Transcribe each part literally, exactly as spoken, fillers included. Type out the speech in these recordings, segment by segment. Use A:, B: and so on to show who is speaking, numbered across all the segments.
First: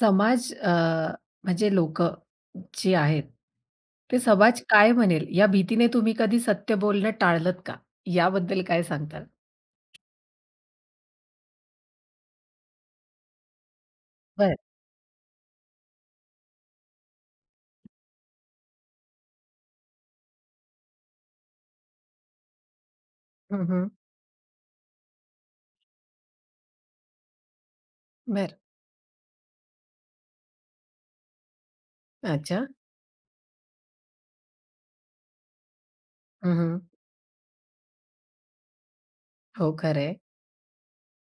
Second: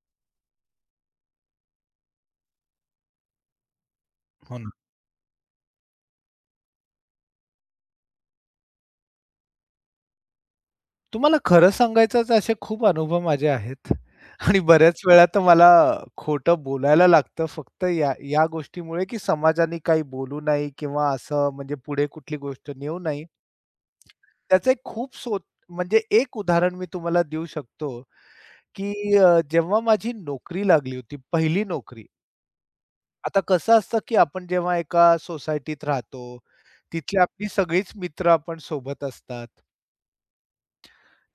A: समाज अ, म्हणजे लोकं जी आहेत, ते
B: हो
A: समाज
B: ना.
A: काय म्हणेल या भीतीने तुम्ही कधी सत्य बोलणं टाळलत का? याबद्दल काय सांगताल?
B: तुम्हाला खरं सांगायचंच असे खूप अनुभव माझे आहेत
A: बरं.
B: आणि बऱ्याच वेळा तर मला खोटं बोलायला लागतं फक्त या या गोष्टीमुळे, की समाजाने काही बोलू नाही किंवा असं म्हणजे पुढे कुठली गोष्ट नेऊ नाही.
A: हं, हं.
B: त्याचं एक खूप सो म्हणजे एक उदाहरण मी तुम्हाला देऊ शकतो,
A: बरं.
B: की अ, जेव्हा माझी नोकरी लागली होती, पहिली नोकरी.
A: अच्छा.
B: आता कसं असतं, की आपण जेव्हा एका सोसायटीत राहतो,
A: हं, हं.
B: तिथली आपली सगळीच मित्र आपण सोबत असतात.
A: हो, खरं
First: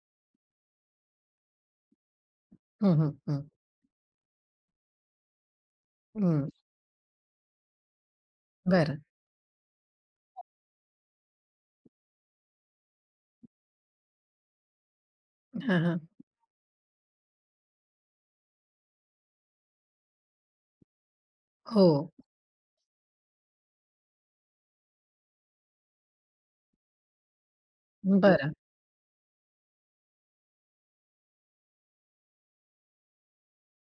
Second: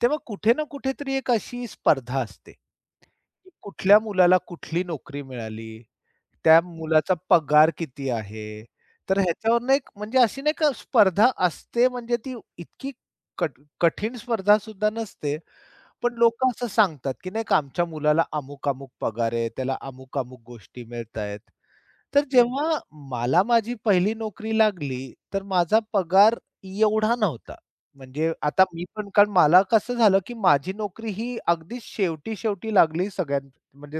B: तेव्हा कुठे ना कुठेतरी एक अशी स्पर्धा असते. की
A: हं, हं, हं.
B: कुठल्या मुलाला कुठली नोकरी मिळाली,
A: हं.
B: त्या मुलाचा पगार किती आहे.
A: बरं.
B: तर ह्याच्यावरनं एक म्हणजे अशी नाही का स्पर्धा असते म्हणजे ती इतकी कठ कठीण स्पर्धा सुद्धा नसते.
A: हां, हां.
B: पण लोकं असं सांगतात, की नाही का आमच्या मुलाला अमुक-अमुक पगार आहे, त्याला अमुक-अमुक गोष्टी मिळतायेत.
A: हो.
B: तर जेव्हा मला माझी पहिली नोकरी लागली, तर माझा पगार एवढा नव्हता. म्हणजे
A: बरं.
B: आता मी पण कारण मला कसं झालं, की माझी नोकरी ही अगदी शेवटी-शेवटी लागली सगळ्यां म्हणजे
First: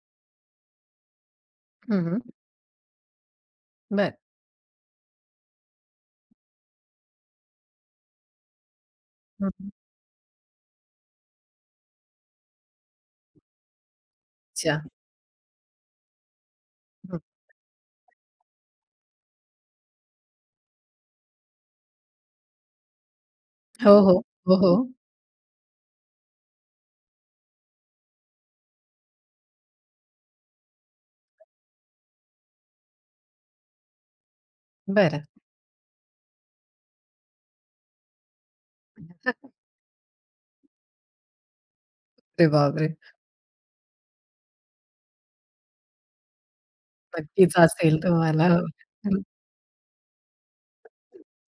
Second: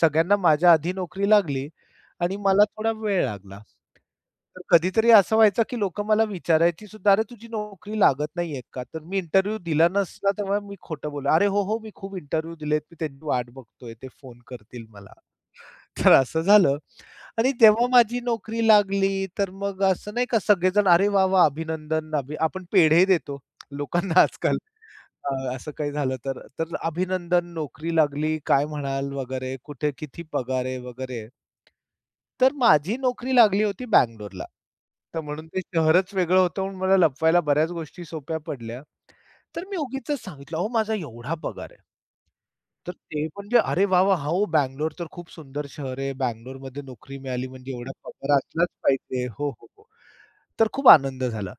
B: सगळ्यांना माझ्या आधी नोकरी लागली
A: हं, हं.
B: आणि मला थोडा वेळ लागला.
A: बरं.
B: तर कधीतरी असं व्हायचं, की लोकं मला विचारायची सुद्धा, "अरे, तुझी नोकरी लागत नाहीये का?" तर मी
A: हं,
B: इंटरव्ह्यू
A: हं.
B: दिला नसला, तेव्हा मी खोटं बोललो. "अरे, हो, हो, मी खूप इंटरव्ह्यू दिलेत. मी त्यांची वाट बघतोय, ते फोन
A: अच्छा.
B: करतील मला." तर असं झालं
A: हं.
B: आणि तेव्हा माझी नोकरी लागली, तर मग असं नाही का सगळेजण, "अरे वाह! वाह! अभिनंदन." अभि आपण पेढे देतो
A: हो, हो.
B: लोकांना
A: हो,
B: आजकाल.
A: हो.
B: अ, असं काही झालं तर. तर "अभिनंदन, नोकरी लागली. काय म्हणाल?" वगैरे, "कुठे किती पगार आहे?" वगैरे. तर माझी नोकरी लागली होती बंगलोरला. तर
A: बरं.
B: म्हणून ते शहरच वेगळं होतं म्हणून मला लपवायला बऱ्याच गोष्टी सोप्या पडल्या. तर मी उगीचच सांगितलं, "अहो माझा एवढा पगार आहे."
A: अरे
B: तर
A: बापरे!
B: ते म्हणजे "अरे वाह, वाह! हो, बंगलोर तर खूप सुंदर शहर आहे. बंगलोरमध्ये नोकरी मिळाली
A: नक्कीच
B: म्हणजे एवढा
A: असेल
B: पगार
A: तुम्हाला. हो.
B: असलाच पाहिजे." हो, हो, हो. तर खूप आनंद झाला.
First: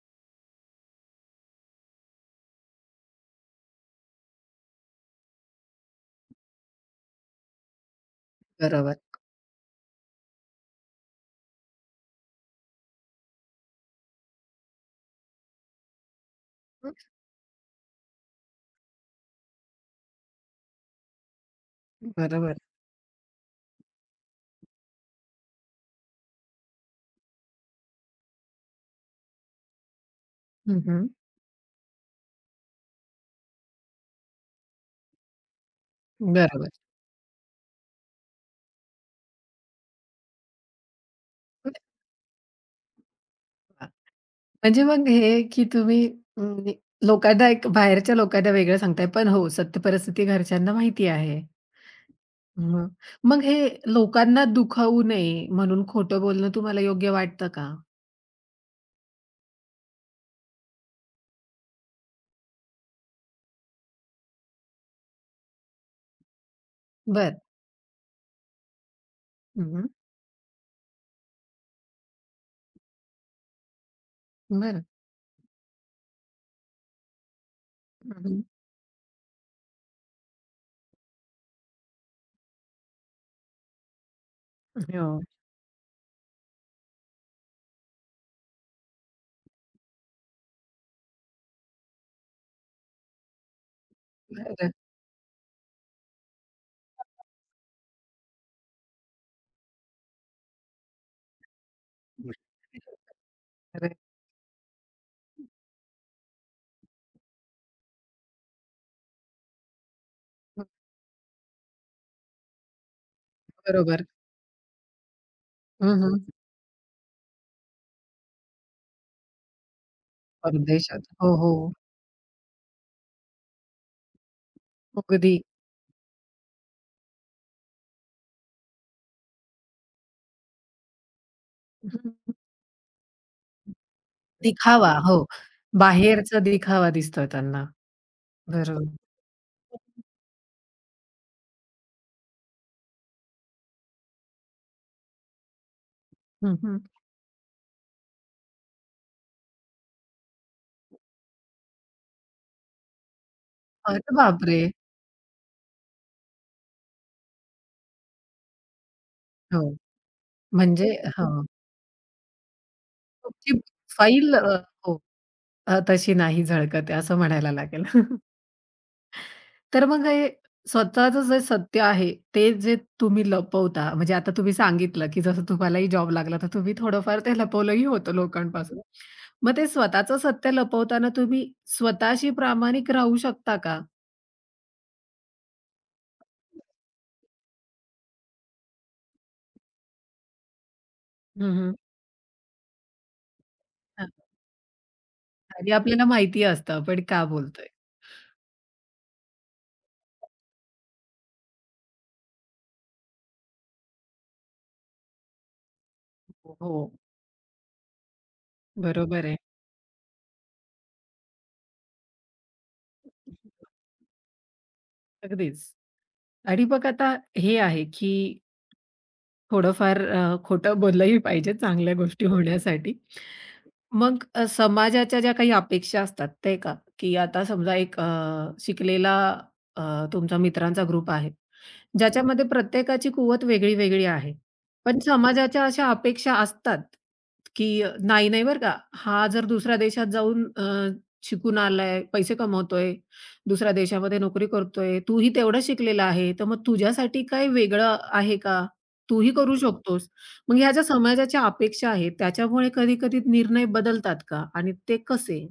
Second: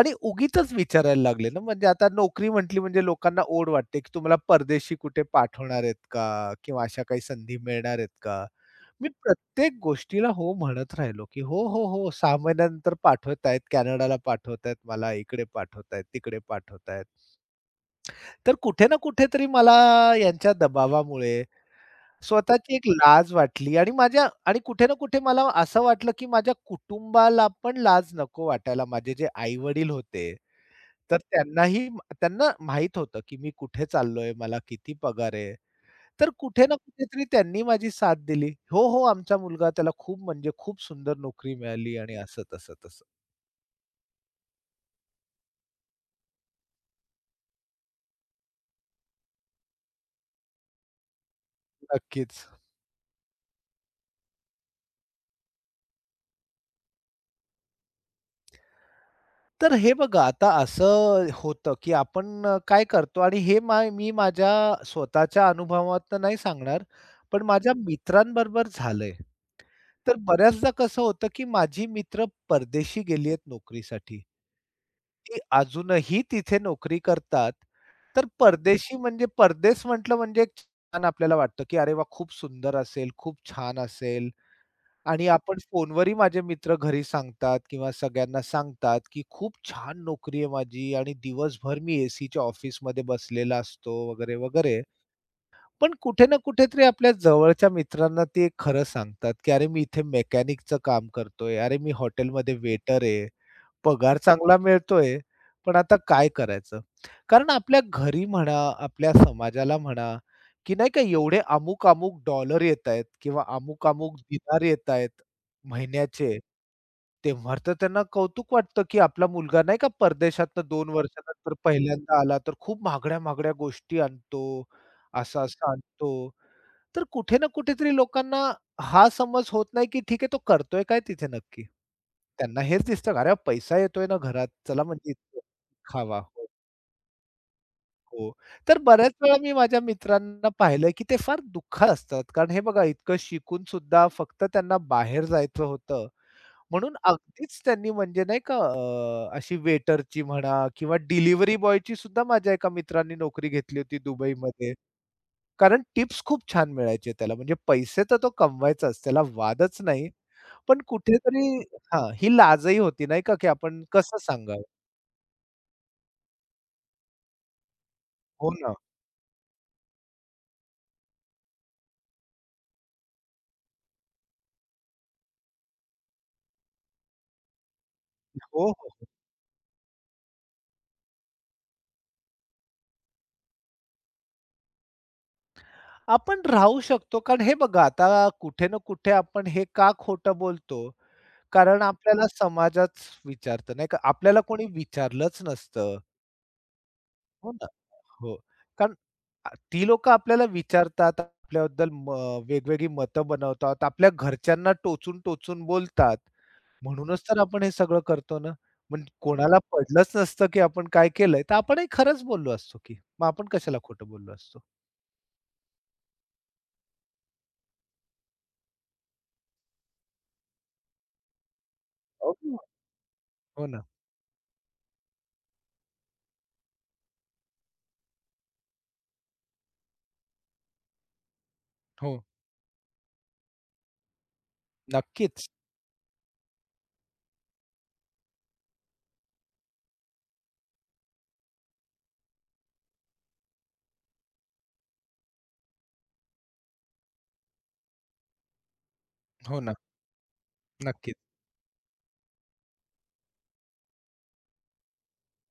B: आणि उगीचच विचारायला लागले ना, म्हणजे आता नोकरी म्हटली म्हणजे लोकांना ओढ वाटते, की तुम्हाला परदेशी कुठे पाठवणार आहेत का? किंवा अशा काही संधी मिळणार आहेत का?
A: बरोबर.
B: मी प्रत्येक गोष्टीला हो म्हणत राहिलो, की "हो, हो, हो. सहा महिन्यानंतर पाठवतायत, कॅनडाला पाठवतायत मला, इकडे पाठवतायत, तिकडे पाठवतायत." तर कुठे ना कुठेतरी मला यांच्या दबावामुळे
A: बरोबर.
B: स्वतःची एक लाज वाटली आणि माझ्या आणि कुठे ना कुठे मला असं वाटलं, की माझ्या कुटुंबाला पण लाज नको वाटायला. माझे जे आई-वडील होते,
A: हं, हं.
B: तर त्यांनाही त्यांना माहीत होतं, की मी कुठे चाललोय, मला किती पगार आहे. तर कुठे
A: बरोबर.
B: ना कुठेतरी त्यांनी माझी साथ दिली. "हो, हो, आमचा मुलगा त्याला खूप म्हणजे खूप सुंदर नोकरी मिळाली" आणि असं तसं तसं.
A: म्हणजे मग हे, की तुम्ही म्हणजे लोकांना एक बाहेरच्या लोकांना वेगळं सांगताय, पण हो, सत्य परिस्थिती घरच्यांना माहिती आहे.
B: नक्कीच.
A: मग मग हे लोकांना दुखावू नये म्हणून खोटं बोलणं तुम्हाला योग्य वाटतं का?
B: तर हे बघा आता असं होतं, की आपण अ, काय करतो आणि हे मा मी माझ्या स्वतःच्या अनुभवातनं नाही सांगणार,
A: बर
B: पण माझ्या मित्रांबरोबर झालंय.
A: हं, हं.
B: तर बऱ्याचदा कसं होतं, की माझी मित्र परदेशी गेली आहेत नोकरीसाठी.
A: बरं.
B: ती अजूनही तिथे नोकरी करतात.
A: हं,
B: तर
A: हं.
B: परदेशी म्हणजे परदेश म्हटलं म्हणजे एक छान आपल्याला वाटतं, की अरे वाह! खूप सुंदर असेल, खूप छान असेल.
A: हो.
B: आणि आपण फोनवरही माझे मित्र घरी सांगतात किंवा सगळ्यांना सांगतात, की खूप छान नोकरी आहे माझी आणि दिवसभर मी एसीच्या ऑफिसमध्ये बसलेला असतो वगैरे,
A: बरं.
B: वगैरे. पण कुठे ना कुठेतरी आपल्या जवळच्या मित्रांना ते खरं सांगतात, की "अरे, मी इथे मेकॅनिकचं काम करतोय. अरे, मी हॉटेलमध्ये वेटर आहे.
A: अरे,
B: पगार चांगला मिळतोय, पण आता काय करायचं?" कारण आपल्या घरी म्हणा, आपल्या समाजाला म्हणा, की नाही का एवढे अमुक-अमुक डॉलर येतायत किंवा
A: बरोबर.
B: अमुक-अमुक दिनार येतायत
A: हं, हं.
B: महिन्याचे. तेव्हा तर त्यांना कौतुक वाटतं, की आपला मुलगा नाही का परदेशातनं दोन
A: परदेशात. हो,
B: वर्षानंतर
A: हो.
B: पहिल्यांदा आला, तर खूप महागड्या-महागड्या गोष्टी आणतो.
A: अगदी.
B: असा सांगतो. तर कुठे ना कुठेतरी लोकांना हा समज होत नाही, की ठीक आहे तो करतोय काय तिथे नक्की?
A: हं.
B: त्यांना हेच दिसतं, "अरे पैसा येतोय ना घरात, चला
A: दिखावा.
B: म्हणजे
A: हो.
B: इतकं खावा."
A: बाहेरचा
B: हो,
A: दिखावा दिसतोय त्यांना.
B: हो. तर
A: बरोबर.
B: बऱ्याच वेळा मी माझ्या मित्रांना पाहिलंय, की ते फार दुःखात असतात. कारण हे बघा इतकं शिकून सुद्धा फक्त त्यांना बाहेर जायचं होतं.
A: हं, हं.
B: म्हणून अगदीच त्यांनी म्हणजे नाही का अ, अशी वेटरची म्हणा किंवा डिलिव्हरी बॉयची सुद्धा माझ्या एका मित्रांनी नोकरी घेतली होती
A: अरे बापरे!
B: दुबईमध्ये. कारण टिप्स खूप छान मिळायचे त्याला. म्हणजे पैसे तर तो कमवायचाच, त्याला
A: हो.
B: वादच नाही. पण
A: म्हणजे हां,
B: कुठेतरी हां, ही लाजही होती नाही का, की
A: तुमची
B: आपण कसं
A: फाईल अ,
B: सांगावं?
A: हो, अ, तशी नाही झळकत आहे असं म्हणायला लागेल.
B: हो ना.
A: तर मग हे स्वतःचं जे सत्य आहे, ते जे तुम्ही लपवता, म्हणजे आता तुम्ही सांगितलं, की जसं तुम्हालाही जॉब लागला, तर तुम्ही थोडंफार ते लपवलंही होतं
B: हो,
A: लोकांपासून.
B: हो. हो.
A: मग ते स्वतःचं सत्य लपवताना तुम्ही स्वतःशी प्रामाणिक राहू शकता का?
B: आपण राहू शकतो कारण हे बघा आता कुठे ना कुठे आपण हे का खोटं बोलतो?
A: हं, हं.
B: कारण आपल्याला समाजच विचारतं नाही का.
A: हां,
B: आपल्याला कोणी विचारलंच
A: आणि
B: नसतं.
A: आपल्याला माहिती असतं आपण का
B: हो ना.
A: बोलतोय.
B: हो. कारण अ, ती लोकं आपल्याला विचारतात, आपल्याबद्दल म वेगवेगळी मतं बनवतात, आपल्या घरच्यांना टोचून-टोचून बोलतात.
A: हो,
B: म्हणूनच तर आपण हे सगळं करतो ना. मग
A: बरोबर आहे.
B: कोणाला पडलंच नसतं, की आपण काय केलंय, तर आपणही खरंच बोललो असतो की. मग आपण कशाला खोटं बोललो असतो.
A: अगदीच. आणि मग आता हे आहे, की थोडंफार अ, खोटं बोललंही पाहिजे चांगल्या गोष्टी
B: हो
A: होण्यासाठी.
B: हो ना.
A: मग अ, समाजाच्या ज्या काही अपेक्षा असतात, ते का? की आता समजा एक अ, शिकलेला अ, तुमचा मित्रांचा ग्रुप आहे,
B: हो.
A: ज्याच्यामध्ये प्रत्येकाची कुवत वेगळी-वेगळी आहे. पण
B: नक्कीच.
A: समाजाच्या अशा अपेक्षा असतात, की अ, "नाही, नाही बरं का, हा जर दुसऱ्या देशात जाऊन अ, शिकून आलाय, पैसे कमवतोय, दुसऱ्या देशामध्ये नोकरी करतोय, तूही तेवढं शिकलेला आहे, तर मग तुझ्यासाठी काही वेगळं आहे का? तूही करू
B: हो ना.
A: शकतोस." मग ह्या ज्या
B: नक्कीच.
A: समाजाच्या अपेक्षा आहेत, त्याच्यामुळे कधी-कधी निर्णय बदलतात का? आणि ते कसे?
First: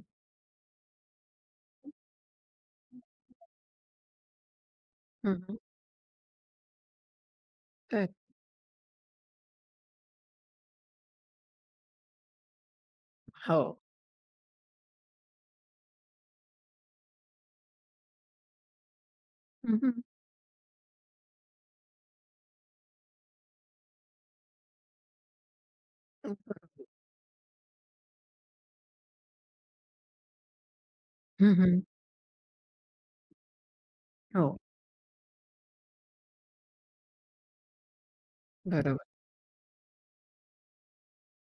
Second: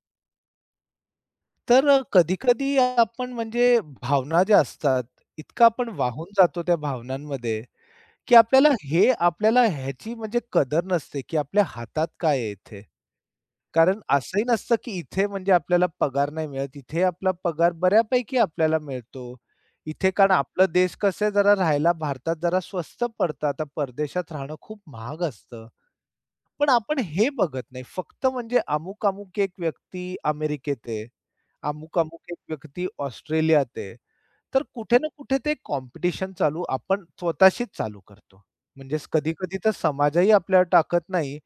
B: तर कधी-कधी आपण म्हणजे भावना ज्या असतात,
A: हं, हं.
B: इतकं आपण वाहून जातो त्या भावनांमध्ये, की आपल्याला हे आपल्याला ह्याची म्हणजे कदर नसते, की आपल्या हातात काय आहे इथे.
A: हो.
B: कारण असंही नसतं की इथे म्हणजे आपल्याला पगार नाही मिळत. इथे आपला पगार बऱ्यापैकी आपल्याला मिळतो.
A: हं, हं.
B: इथे कारण आपला देश कसं आहे जरा राहायला भारतात जरा स्वस्त पडतं. आता परदेशात राहणं खूप महाग असतं.
A: हं,
B: पण
A: बरोबर.
B: आपण हे बघत नाही. फक्त म्हणजे अमुक-अमुक एक व्यक्ती अमेरिकेत आहे.
A: हं, हं.
B: अमुक-अमुक एक व्यक्ती ऑस्ट्रेलियात आहे.
A: हो.
B: तर कुठे ना कुठे ते कॉम्पिटिशन चालू आपण स्वतःशीच चालू करतो.
A: बरोबर.
B: म्हणजेच कधी-कधी तर समाजही आपल्यावर टाकत नाही,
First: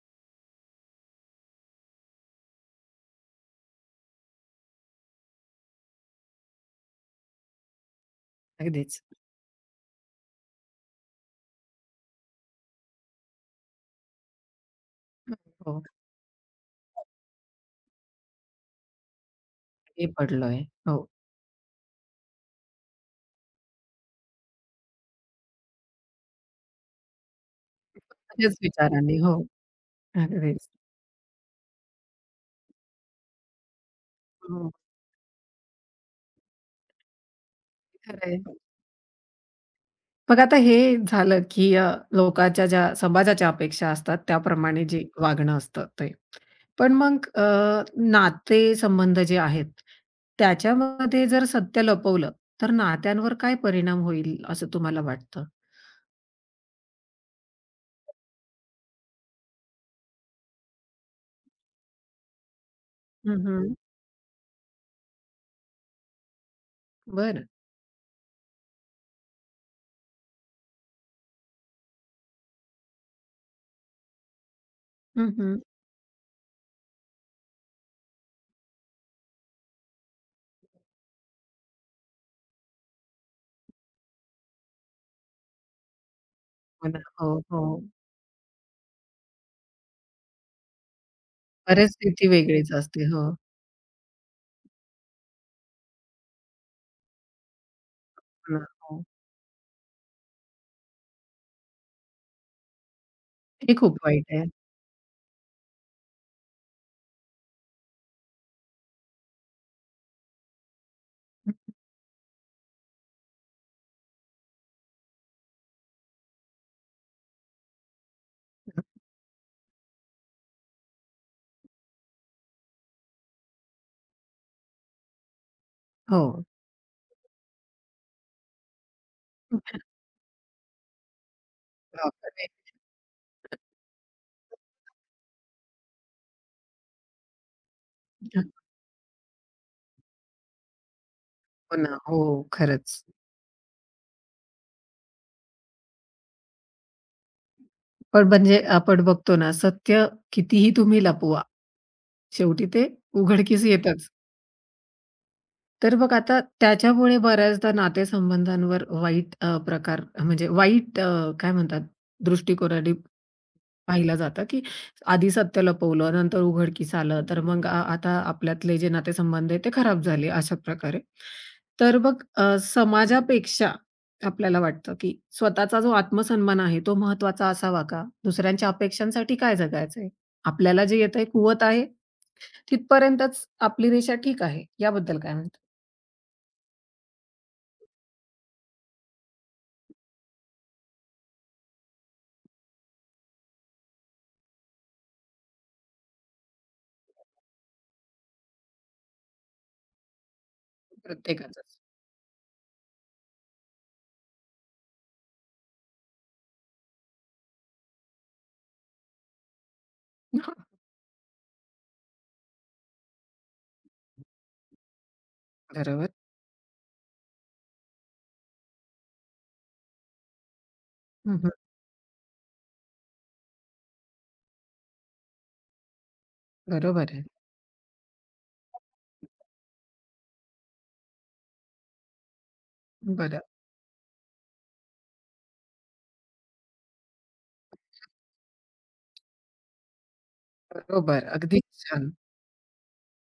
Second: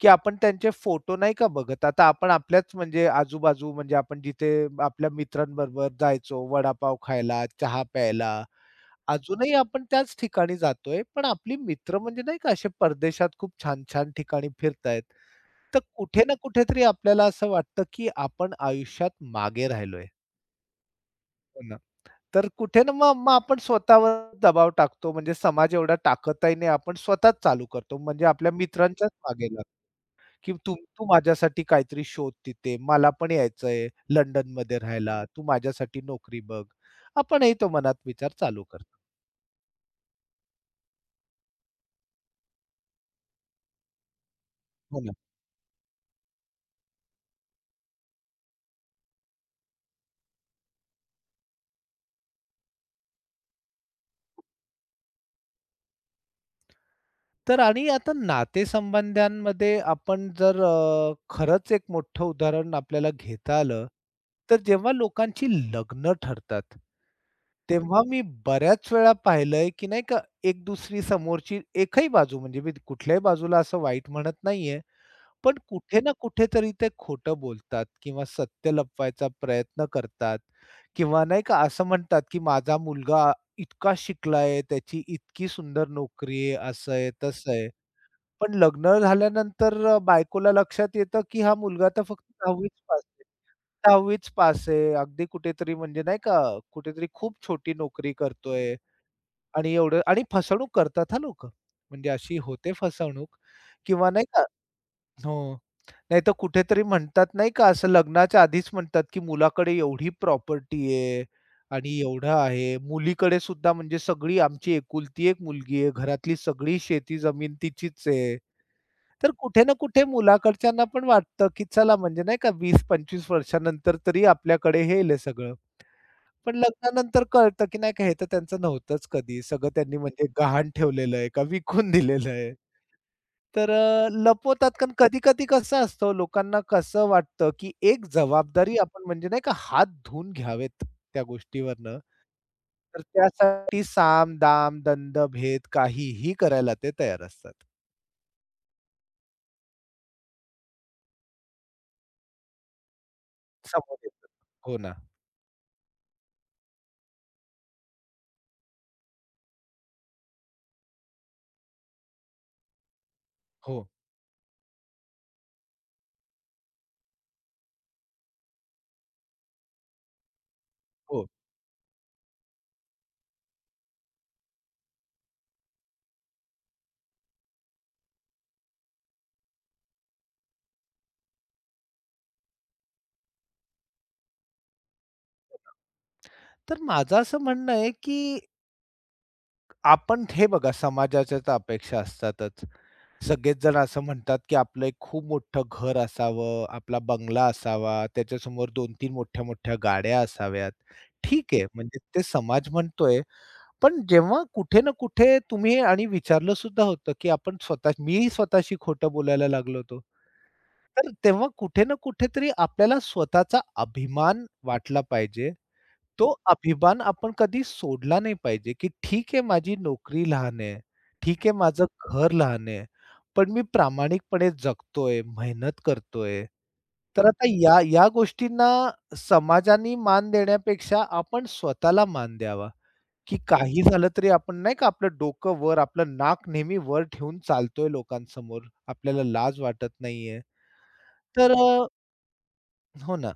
B: की आपण त्यांचे फोटो नाही का बघत. आता आपण आपल्याच म्हणजे आजूबाजू म्हणजे आपण जिथे आपल्या मित्रांबरोबर जायचो वडापाव खायला, चहा प्यायला
A: अगदीच.
B: अजूनही आपण त्याच ठिकाणी जातोय, पण आपली मित्र म्हणजे नाही का असे परदेशात खूप छान-छान ठिकाणी फिरतायत.
A: हं.
B: तर
A: हो.
B: कुठे ना कुठेतरी आपल्याला असं वाटतं, की आपण आयुष्यात मागे राहिलोय.
A: हे पडलोय. हो.
B: हो ना. तर कुठे ना मग मग आपण स्वतःवर दबाव टाकतो. म्हणजे समाज एवढा टाकतही नाही. आपण स्वतःच चालू करतो. म्हणजे आपल्या
A: माझ्याच
B: मित्रांच्याच
A: विचारांनी. हो.
B: मागे लागतो, की
A: अगदीच.
B: "तू तू माझ्यासाठी काहीतरी शोध तिथे. मला पण यायचंय
A: हो.
B: लंडनमध्ये राहायला. तू माझ्यासाठी नोकरी बघ." आपणही तो मनात विचार
A: खरं
B: चालू करतो.
A: मग आता हे झालं, की अ, लोकांच्या ज्या समाजाच्या अपेक्षा असतात त्याप्रमाणे
B: हो
A: जे
B: ना.
A: वागणं असतं ते. पण मग अ, नाते संबंध जे आहेत, त्याच्यामध्ये जर सत्य लपवलं, तर नात्यांवर काय परिणाम होईल असं तुम्हाला वाटतं?
B: तर आणि आता नातेसंबंधांमध्ये आपण जर अ, खरंच एक मोठं उदाहरण आपल्याला
A: हं,
B: घेता
A: हं.
B: आलं, तर जेव्हा लोकांची लग्न ठरतात,
A: बरं.
B: तेव्हा मी बऱ्याच वेळा पाहिलंय, की नाही का एक दुसरी समोरची एकही बाजू म्हणजे मी कुठल्याही बाजूला असं वाईट म्हणत नाहीये,
A: हं,
B: पण
A: हं.
B: कुठे ना कुठेतरी ते खोटं बोलतात किंवा सत्य लपवायचा प्रयत्न करतात किंवा नाही का असं म्हणतात, की माझा मुलगा इतका शिकला त्याची इतकी सुंदर नोकरी आहे,
A: हो
B: असं
A: ना.
B: आहे,
A: हो,
B: तसं
A: हो.
B: आहे. पण लग्न झाल्यानंतर अ, बायकोला लक्षात येतं, की हा मुलगा तर फक्त
A: परिस्थिती
B: दहावीच
A: वेगळीच
B: पास
A: असते.
B: आहे.
A: हो.
B: दहावीच पास आहे. अगदी कुठेतरी म्हणजे नाही का, कुठेतरी खूप छोटी नोकरी
A: हो ना.
B: करतोय
A: हो.
B: आणि एवढं आणि फसवणूक करतात हां लोकं. म्हणजे अशी होते फसवणूक
A: हे खूप
B: किंवा
A: वाईट
B: नाही का
A: आहे.
B: हो. नाहीतर कुठेतरी म्हणतात नाही का, असं लग्नाच्या आधीच म्हणतात, की मुलाकडे एवढी प्रॉपर्टी आहे आणि एवढं आहे. मुलीकडे सुद्धा म्हणजे सगळी आमची एकुलती एक मुलगी आहे. घरातली सगळी शेती जमीन तिचीच आहे. तर कुठे ना कुठे मुलाकडच्यांना पण वाटतं, की चला म्हणजे नाही का वीस पंचवीस वर्षानंतर तरी आपल्याकडे येईल हे येईल सगळं.
A: हो.
B: पण लग्नानंतर कळतं, की नाही का हे तर त्यांचं नव्हतंच कधी. सगळं त्यांनी म्हणजे गहाण ठेवलेलं आहे का विकून दिलेलं
A: बापरे!
B: आहे. तर अ, लपवतात कारण कधी-कधी कसं असतं हो, लोकांना कसं वाटतं, की एक जबाबदारी आपण म्हणजे नाही का हात धुवून घ्यावेत त्या
A: हो
B: गोष्टीवरनं.
A: ना. हो,
B: तर
A: खरंच.
B: त्यासाठी साम, दाम, दंड, भेद काहीही करायला ते तयार असतात.
A: पण म्हणजे आपण बघतो ना, सत्य कितीही तुम्ही लपवा, शेवटी ते उघडकीस
B: समोर
A: येतच.
B: येतात. हो ना.
A: तर मग आता त्याच्यामुळे बऱ्याचदा नातेसंबंधांवर वाईट अ, प्रकार म्हणजे वाईट अ, काय म्हणतात दृष्टिकोनाने
B: हो,
A: पाहिलं जातं, की आधी सत्य लपवलं, नंतर उघडकीस आलं, तर मग आ आता आपल्यातले जे नातेसंबंध आहेत ते खराब झाले, अशा प्रकारे.
B: हो.
A: तर मग अ, समाजापेक्षा आपल्याला वाटतं, की स्वतःचा जो आत्मसन्मान आहे, तो महत्वाचा असावा का? दुसऱ्यांच्या अपेक्षांसाठी काय जगायचंय? आपल्याला जे येतंय, कुवत आहे, तिथपर्यंतच आपली रेषा ठीक आहे. याबद्दल काय म्हणता?
B: तर माझं असं म्हणणं आहे, की आपण हे बघा समाजाच्या तर अपेक्षा असतातच. सगळेच जण असं म्हणतात, की आपलं एक खूप मोठं घर असावं, आपला बंगला असावा, त्याच्यासमोर दोन तीन मोठ्या-मोठ्या गाड्या असाव्यात. ठीक आहे,
A: प्रत्येकाचंच.
B: म्हणजे ते समाज म्हणतोय. पण जेव्हा कुठे ना कुठे तुम्ही आणि विचारलं सुद्धा होतं, की आपण स्वतः मीही स्वतःशी खोटं बोलायला लागलो होतो. तर तेव्हा कुठे ना कुठेतरी आपल्याला स्वतःचा अभिमान वाटला पाहिजे.
A: बरोबर.
B: तो अभिमान आपण कधी सोडला नाही पाहिजे, की ठीक आहे माझी नोकरी लहान आहे, ठीक
A: हं,
B: आहे माझं घर लहान आहे, पण मी प्रामाणिकपणे जगतोय, मेहनत करतोय.
A: बरोबर आहे.
B: तर आता या या गोष्टींना समाजाने मान देण्यापेक्षा आपण स्वतःला मान द्यावा, की
A: बरं,
B: काही झालं तरी आपण नाही का आपलं डोकं वर, आपलं नाक नेहमी वर ठेवून चालतोय लोकांसमोर, आपल्याला लाज वाटत नाहीये.
A: बरोबर.
B: तर
A: अगदी छान.
B: हो ना.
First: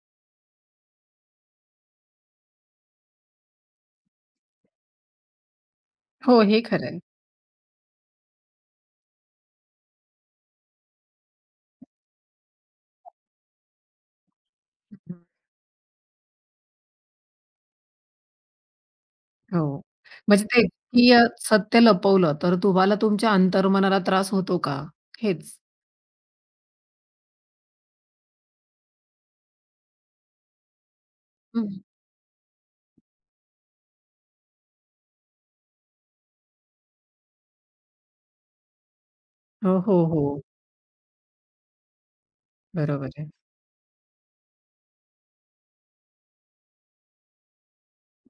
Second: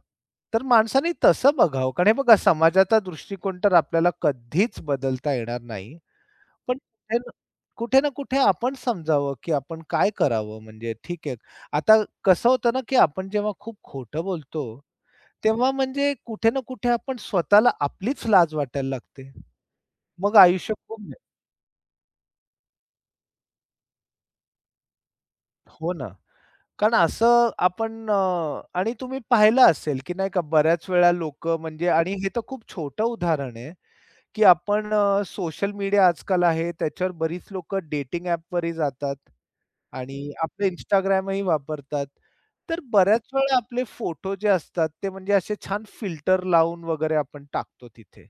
B: तर माणसाने तसं बघावं. कारण हे बघा समाजाचा दृष्टिकोन तर आपल्याला कधीच बदलता येणार नाही.
A: हो, हे
B: पण
A: खरं
B: कुठे ना कुठे ना कुठे आपण समजावं, की आपण काय करावं म्हणजे ठीक आहे. आता कसं होतं ना, की आपण जेव्हा खूप खोटं बोलतो,
A: आहे.
B: तेव्हा म्हणजे कुठे ना कुठे आपण स्वतःला आपलीच लाज वाटायला लागते.
A: हो.
B: मग
A: म्हणजे ते
B: आयुष्य खूप
A: की अ, सत्य लपवलं तर तुम्हाला तुमच्या अंतर्मनाला त्रास होतो का? हेच.
B: हो ना. कारण असं आपण अ, आणि तुम्ही पाहिलं असेल, की नाही का बऱ्याच वेळा लोकं
A: हं.
B: म्हणजे आणि हे तर खूप छोटं उदाहरण आहे. की आपण सोशल मीडिया आजकाल आहे त्याच्यावर बरीच लोकं डेटिंग ॲपवरही जातात
A: हो, हो,
B: आणि
A: हो.
B: आपलं Instagramही वापरतात. तर
A: बरोबर आहे.
B: बऱ्याच वेळा आपले फोटो जे असतात ते म्हणजे असे छान फिल्टर लावून वगैरे आपण टाकतो तिथे.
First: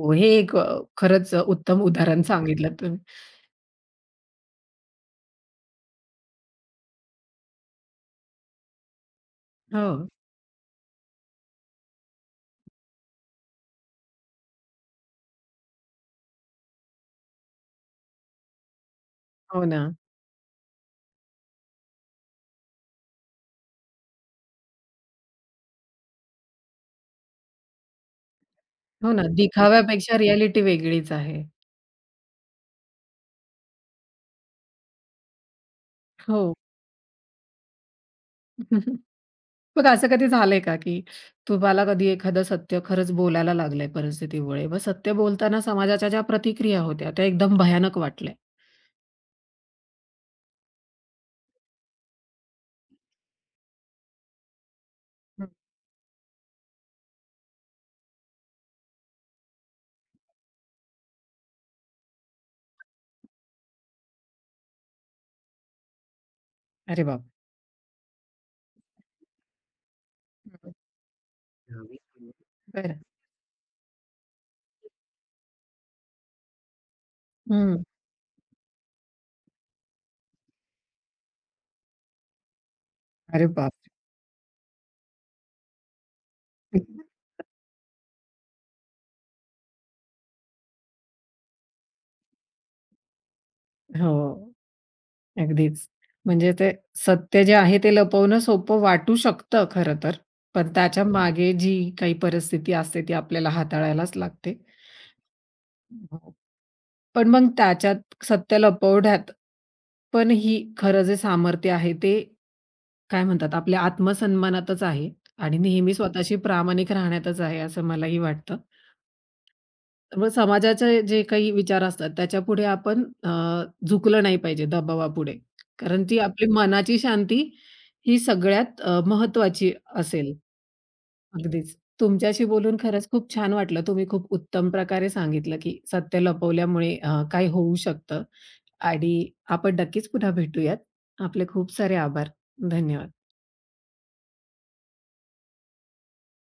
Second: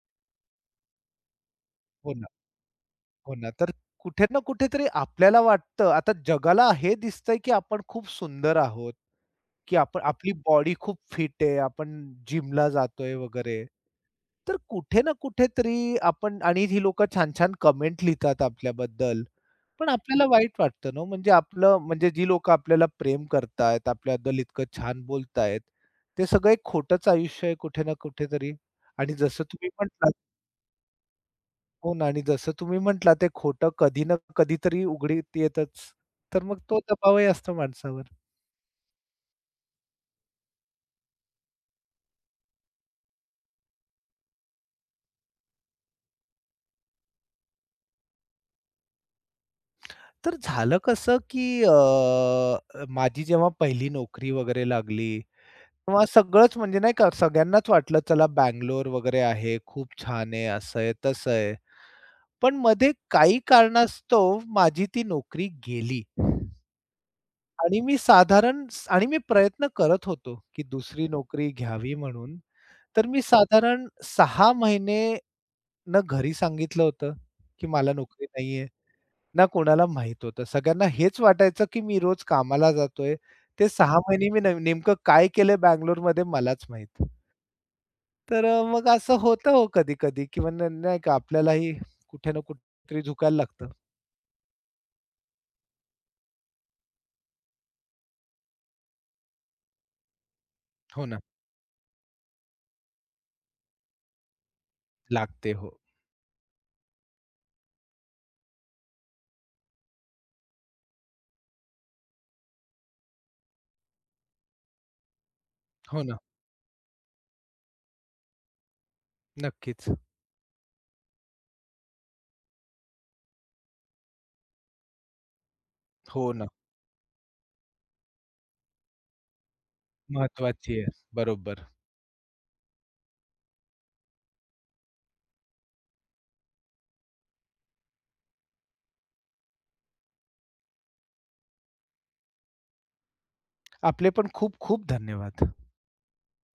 A: हो, हे एक अ, खरंच उत्तम
B: हो
A: उदाहरण
B: ना,
A: सांगितलं तुम्ही.
B: हो ना. तर कुठे ना कुठेतरी आपल्याला वाटतं आता जगाला हे दिसतंय की आपण खूप सुंदर आहोत. की
A: हो,
B: आपण आपली बॉडी खूप फिट आहे, आपण जिमला जातोय वगैरे. तर कुठे ना कुठेतरी आपण आणि ही लोकं छान-छान कमेंट लिहितात आपल्याबद्दल.
A: हो ना.
B: पण आपल्याला वाईट वाटतं ना हो, म्हणजे आपलं म्हणजे जी लोकं आपल्याला प्रेम करतायत, आपल्याबद्दल इतकं छान बोलतायत, ते सगळं एक खोटंच आयुष्य आहे कुठे ना कुठेतरी. आणि
A: हो ना.
B: जसं तुम्ही म्हटलात
A: दिखाव्यापेक्षा रिॲलिटी वेगळीच आहे.
B: हो ना आणि जसं तुम्ही म्हटलात ते खोटं कधी ना कधीतरी उघडीत येतच. तर
A: हो.
B: मग तो दबावही असतो माणसावर.
A: मग असं कधी झालंय का, की तुम्हाला कधी एखादं सत्य खरंच बोलायला लागलंय परिस्थितीमुळे, मग सत्य बोलताना समाजाच्या ज्या प्रतिक्रिया होत्या त्या एकदम भयानक वाटल्या?
B: तर झालं कसं, की अ, माझी जेव्हा पहिली नोकरी वगैरे लागली,
A: हं.
B: तेव्हा सगळंच म्हणजे नाही का सगळ्यांनाच वाटलं चला बंगलोर वगैरे आहे, खूप छान आहे, असं आहे, तसं आहे. पण मध्ये काही कारणास्तव माझी ती नोकरी गेली
A: अरे बाप!
B: आणि मी साधारण आणि मी प्रयत्न करत होतो, की
A: हं.
B: दुसरी नोकरी घ्यावी म्हणून.
A: बरं.
B: तर मी साधारण सहा महिने न घरी सांगितलं होतं, की
A: हं.
B: मला नोकरी नाहीये. ना कोणाला माहीत होतं. सगळ्यांना हेच वाटायचं, की मी रोज कामाला जातोय.
A: अरे
B: ते
A: बाप!
B: सहा महिने मी न नेमकं काय केलंय बंगलोरमध्ये मलाच माहीत. तर अ, मग असं होतं हो कधी-कधी किंवा न नाही का आपल्यालाही कुठे ना कुठेतरी झुकायला लागतं.
A: हो, अगदीच. म्हणजे ते सत्य जे आहे ते लपवणं सोपं वाटू शकतं खरं तर. पण त्याच्या
B: हो ना.
A: मागे जी काही परिस्थिती असते ती आपल्याला हाताळायलाच लागते.
B: लागते. हो.
A: हो. पण मग त्याच्यात सत्य लपवण्यात पण ही खरं जे सामर्थ्य आहे ते काय म्हणतात आपल्या आत्मसन्मानातच आहे आणि नेहमी
B: हो ना.
A: स्वतःशी प्रामाणिक राहण्यातच आहे असं मलाही वाटतं.
B: नक्कीच.
A: मग समाजाचे जे काही विचार असतात त्याच्यापुढे आपण अ, झुकलं नाही पाहिजे दबावापुढे. कारण ती
B: हो
A: आपली
B: ना.
A: मनाची शांती ही सगळ्यात अ, महत्त्वाची असेल.
B: महत्वाची आहे. बरोबर.
A: अगदीच. तुमच्याशी बोलून खरंच खूप छान वाटलं. तुम्ही खूप उत्तम प्रकारे सांगितलं, की सत्य लपवल्यामुळे अ, काय होऊ शकतं आणि आपण नक्कीच पुन्हा भेटूयात. आपले खूप सारे आभार. धन्यवाद.
B: आपले पण खूप खूप धन्यवाद.